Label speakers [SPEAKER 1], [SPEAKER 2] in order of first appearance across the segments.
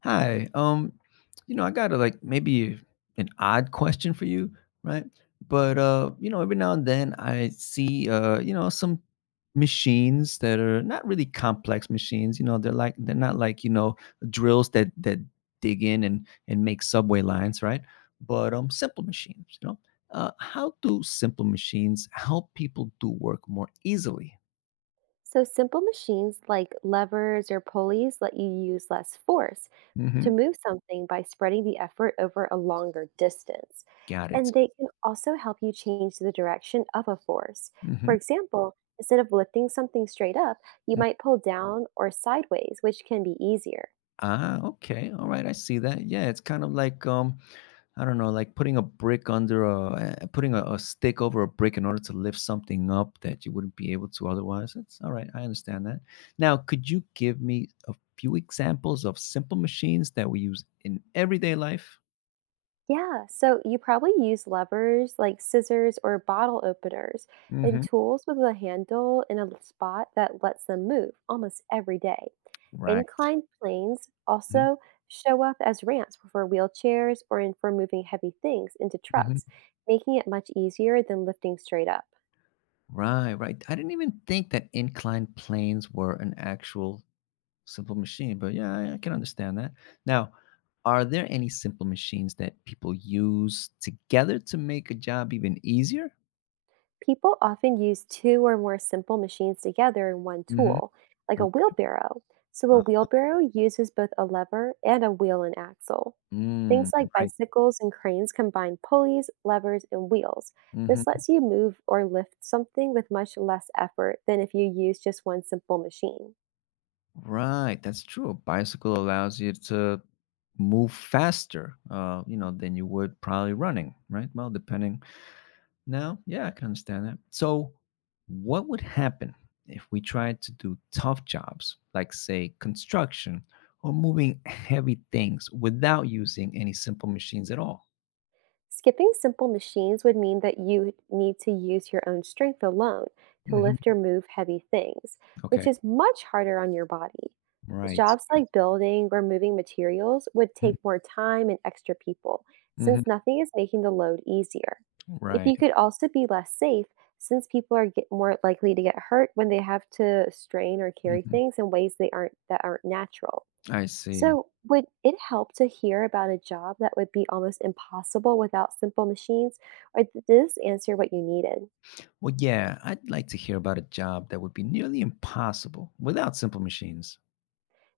[SPEAKER 1] Hi. I got a, like maybe an odd question for you, right? But every now and then I see some machines that are not really complex machines. You know, they're like they're not like drills that dig in and make subway lines, right? But simple machines. You know, how do simple machines help people do work more easily?
[SPEAKER 2] So, simple machines like levers or pulleys let you use less force
[SPEAKER 1] Mm-hmm.
[SPEAKER 2] to move something by spreading the effort over a longer distance.
[SPEAKER 1] Got it.
[SPEAKER 2] And they can also help you change the direction of a force.
[SPEAKER 1] Mm-hmm.
[SPEAKER 2] For example, instead of lifting something straight up, you might pull down or sideways, which can be easier.
[SPEAKER 1] Ah, okay. All right. I see that. Yeah, it's kind of like I don't know, like putting a brick under a putting a stick over a brick in order to lift something up that you wouldn't be able to otherwise. That's all right. I understand that. Now, could you give me a few examples of simple machines that we use in everyday life?
[SPEAKER 2] Yeah, so you probably use levers like scissors or bottle openers and
[SPEAKER 1] Hmm.
[SPEAKER 2] tools with a handle in a spot that lets them move almost every day.
[SPEAKER 1] Right.
[SPEAKER 2] Inclined planes
[SPEAKER 1] Hmm.
[SPEAKER 2] also show up as ramps for wheelchairs or in for moving heavy things into trucks, making it much easier than lifting straight up.
[SPEAKER 1] Right, right. I didn't even think that inclined planes were an actual simple machine. But yeah, I can understand that. Now, are there any simple machines that people use together to make a job even easier?
[SPEAKER 2] People often use two or more simple machines together in one
[SPEAKER 1] Hmm.
[SPEAKER 2] tool, like a
[SPEAKER 1] Okay.
[SPEAKER 2] wheelbarrow. So, a
[SPEAKER 1] Uh,
[SPEAKER 2] wheelbarrow uses both a lever and a wheel and axle.
[SPEAKER 1] mm,
[SPEAKER 2] Things like
[SPEAKER 1] right.
[SPEAKER 2] bicycles and cranes combine pulleys, levers, and wheels. This
[SPEAKER 1] Hmm.
[SPEAKER 2] lets you move or lift something with much less effort than if you use just one simple machine.
[SPEAKER 1] Right. That's true. A bicycle allows you to move faster, than you would probably running. Right. Well, depending. Now, yeah, I can understand that. So, what would happen if we tried to do tough jobs, like, say, construction or moving heavy things without using any simple machines at all?
[SPEAKER 2] Skipping simple machines would mean that you need to use your own strength alone to lift or
[SPEAKER 1] Hmm.
[SPEAKER 2] move heavy things,
[SPEAKER 1] Okay,
[SPEAKER 2] which is much harder on your body.
[SPEAKER 1] right.
[SPEAKER 2] Jobs like building or moving materials would take more time and extra people, since
[SPEAKER 1] Mm-hmm.
[SPEAKER 2] nothing is making the load easier. If
[SPEAKER 1] Right.
[SPEAKER 2] you could also be less safe, since people are get more likely to get hurt when they have to strain or carry
[SPEAKER 1] Hmm.
[SPEAKER 2] things in ways they aren't that aren't natural.
[SPEAKER 1] I see.
[SPEAKER 2] So, would it help to hear about a job that would be almost impossible without simple machines, or did this answer what you needed?
[SPEAKER 1] Well, yeah, I'd like to hear about a job that would be nearly impossible without simple machines.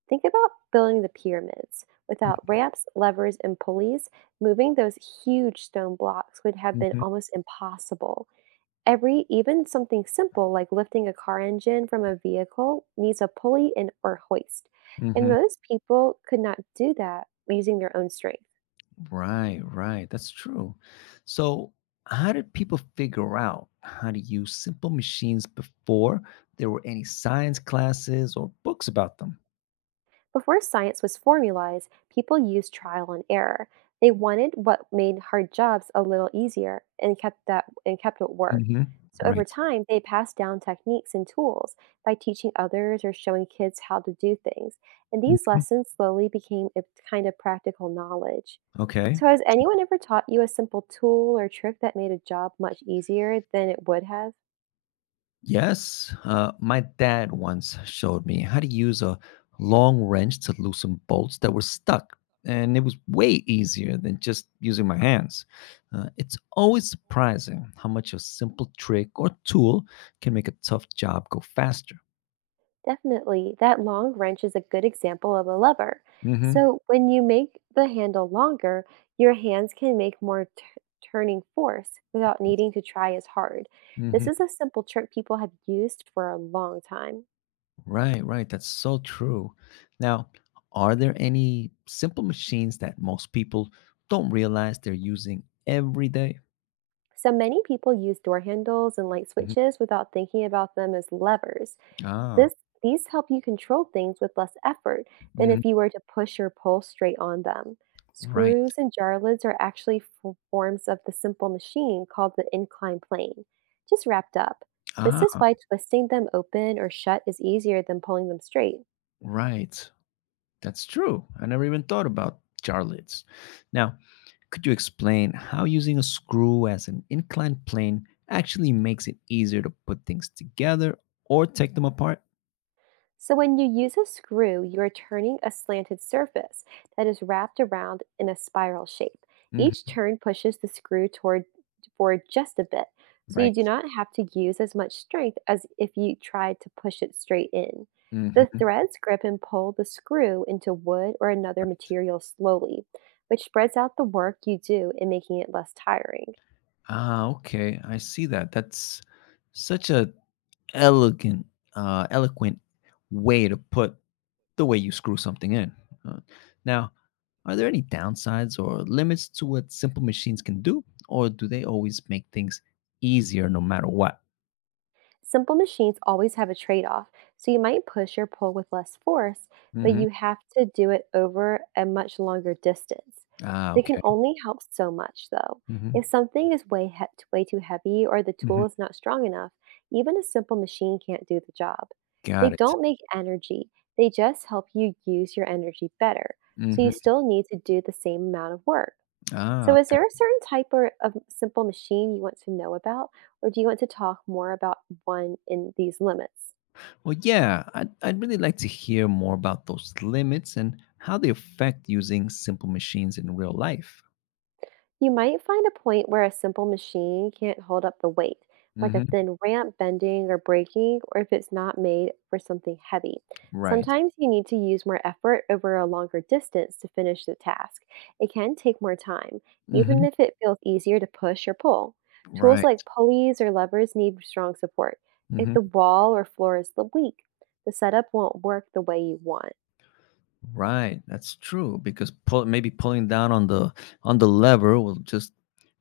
[SPEAKER 2] Think about building the pyramids. Without ramps, levers, and pulleys, moving those huge stone blocks would have been
[SPEAKER 1] Mm-hmm.
[SPEAKER 2] almost impossible. Every, even something simple like lifting a car engine from a vehicle, needs a pulley and or hoist, and most people could not do that using their own strength.
[SPEAKER 1] Right, right. That's true. So, how did people figure out how to use simple machines before there were any science classes or books about them?
[SPEAKER 2] Before science was formalized, people used trial and error. They wanted what made hard jobs a little easier and kept that and kept what worked.
[SPEAKER 1] Hmm.
[SPEAKER 2] So over
[SPEAKER 1] Right.
[SPEAKER 2] time, they passed down techniques and tools by teaching others or showing kids how to do things. And these
[SPEAKER 1] Hmm.
[SPEAKER 2] lessons slowly became a kind of practical knowledge.
[SPEAKER 1] Okay.
[SPEAKER 2] So has anyone ever taught you a simple tool or trick that made a job much easier than it would have?
[SPEAKER 1] Yes, my dad once showed me how to use a long wrench to loosen bolts that were stuck, and it was way easier than just using my hands. It's always surprising how much a simple trick or tool can make a tough job go faster.
[SPEAKER 2] Definitely. That long wrench is a good example of a lever.
[SPEAKER 1] Hmm.
[SPEAKER 2] So, when you make the handle longer, your hands can make turning force without needing to try as hard. This
[SPEAKER 1] Hmm.
[SPEAKER 2] is a simple trick people have used for a long time.
[SPEAKER 1] Right, right. That's so true. Now, are there any simple machines that most people don't realize they're using every day?
[SPEAKER 2] So, many people use door handles and light
[SPEAKER 1] Mhm.
[SPEAKER 2] switches without thinking about them as levers.
[SPEAKER 1] Ah,
[SPEAKER 2] This These help you control things with less effort than
[SPEAKER 1] mhm.
[SPEAKER 2] if you were to push your pole straight on them.
[SPEAKER 1] Right.
[SPEAKER 2] Screws and jar lids are actually forms of the simple machine called the inclined plane, just wrapped up. This is
[SPEAKER 1] Ah,
[SPEAKER 2] why twisting them open or shut is easier than pulling them straight.
[SPEAKER 1] right. That's true. I never even thought about jar lids. Now, could you explain how using a screw as an inclined plane actually makes it easier to put things together or take them apart?
[SPEAKER 2] So, when you use a screw, you are turning a slanted surface that is wrapped around in a spiral shape. Each
[SPEAKER 1] Hmm.
[SPEAKER 2] turn pushes the screw toward forward just a bit, so
[SPEAKER 1] Right.
[SPEAKER 2] you do not have to use as much strength as if you tried to push it straight in. The
[SPEAKER 1] Hmm.
[SPEAKER 2] threads grip and pull the screw into wood or another
[SPEAKER 1] Right.
[SPEAKER 2] material slowly, which spreads out the work you do in making it less tiring.
[SPEAKER 1] Ah, okay. I see that. That's such a elegant, eloquent way to put the way you screw something in. Uh, Now, are there any downsides or limits to what simple machines can do, or do they always make things easier no matter what?
[SPEAKER 2] Simple machines always have a trade off, so you might push or pull with less force, but
[SPEAKER 1] Hmm.
[SPEAKER 2] you have to do it over a much longer distance.
[SPEAKER 1] Ah,
[SPEAKER 2] They can
[SPEAKER 1] okay.
[SPEAKER 2] only help so much, though.
[SPEAKER 1] Hmm.
[SPEAKER 2] If something is way too heavy or the
[SPEAKER 1] Hmm.
[SPEAKER 2] tool is not strong enough, even a simple machine can't do the job. They
[SPEAKER 1] Got it.
[SPEAKER 2] don't make energy, they just help you use your energy better, so you
[SPEAKER 1] Hmm.
[SPEAKER 2] still need to do the same amount of work.
[SPEAKER 1] Ah,
[SPEAKER 2] So, is
[SPEAKER 1] okay.
[SPEAKER 2] there a certain type or of simple machine you want to know about, or do you want to talk more about one in these limits?
[SPEAKER 1] Well, yeah, I'd really like to hear more about those limits and how they affect using simple machines in real life.
[SPEAKER 2] You might find a point where a simple machine can't hold up the weight, like a
[SPEAKER 1] Hmm.
[SPEAKER 2] thin ramp bending or breaking, or if it's not made for something heavy.
[SPEAKER 1] Right.
[SPEAKER 2] Sometimes you need to use more effort over a longer distance to finish the task. It can take more time, even
[SPEAKER 1] Hmm.
[SPEAKER 2] if it feels easier to push or pull. Tools
[SPEAKER 1] Right.
[SPEAKER 2] like pulleys or levers need strong support. If the wall or floor is weak, the setup won't work the way you want.
[SPEAKER 1] Right, that's true because pull, maybe pulling down on the lever will just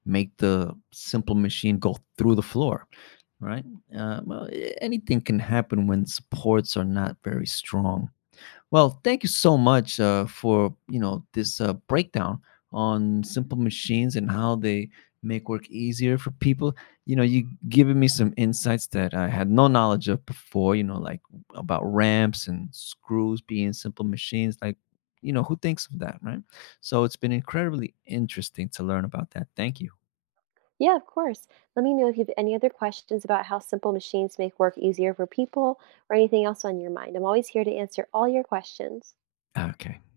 [SPEAKER 1] make the simple machine go through the floor, right? Anything can happen when supports are not very strong. Well, thank you so much for this breakdown on simple machines and how they make work easier for people. You know, you giving me some insights that I had no knowledge of before. You know, like about ramps and screws being simple machines. Like, you know, who thinks of that, right? So it's been incredibly interesting to learn about that. Thank you.
[SPEAKER 2] Yeah, of course. Let me know if you have any other questions about how simple machines make work easier for people or anything else on your mind. I'm always here to answer all your questions.
[SPEAKER 1] Okay.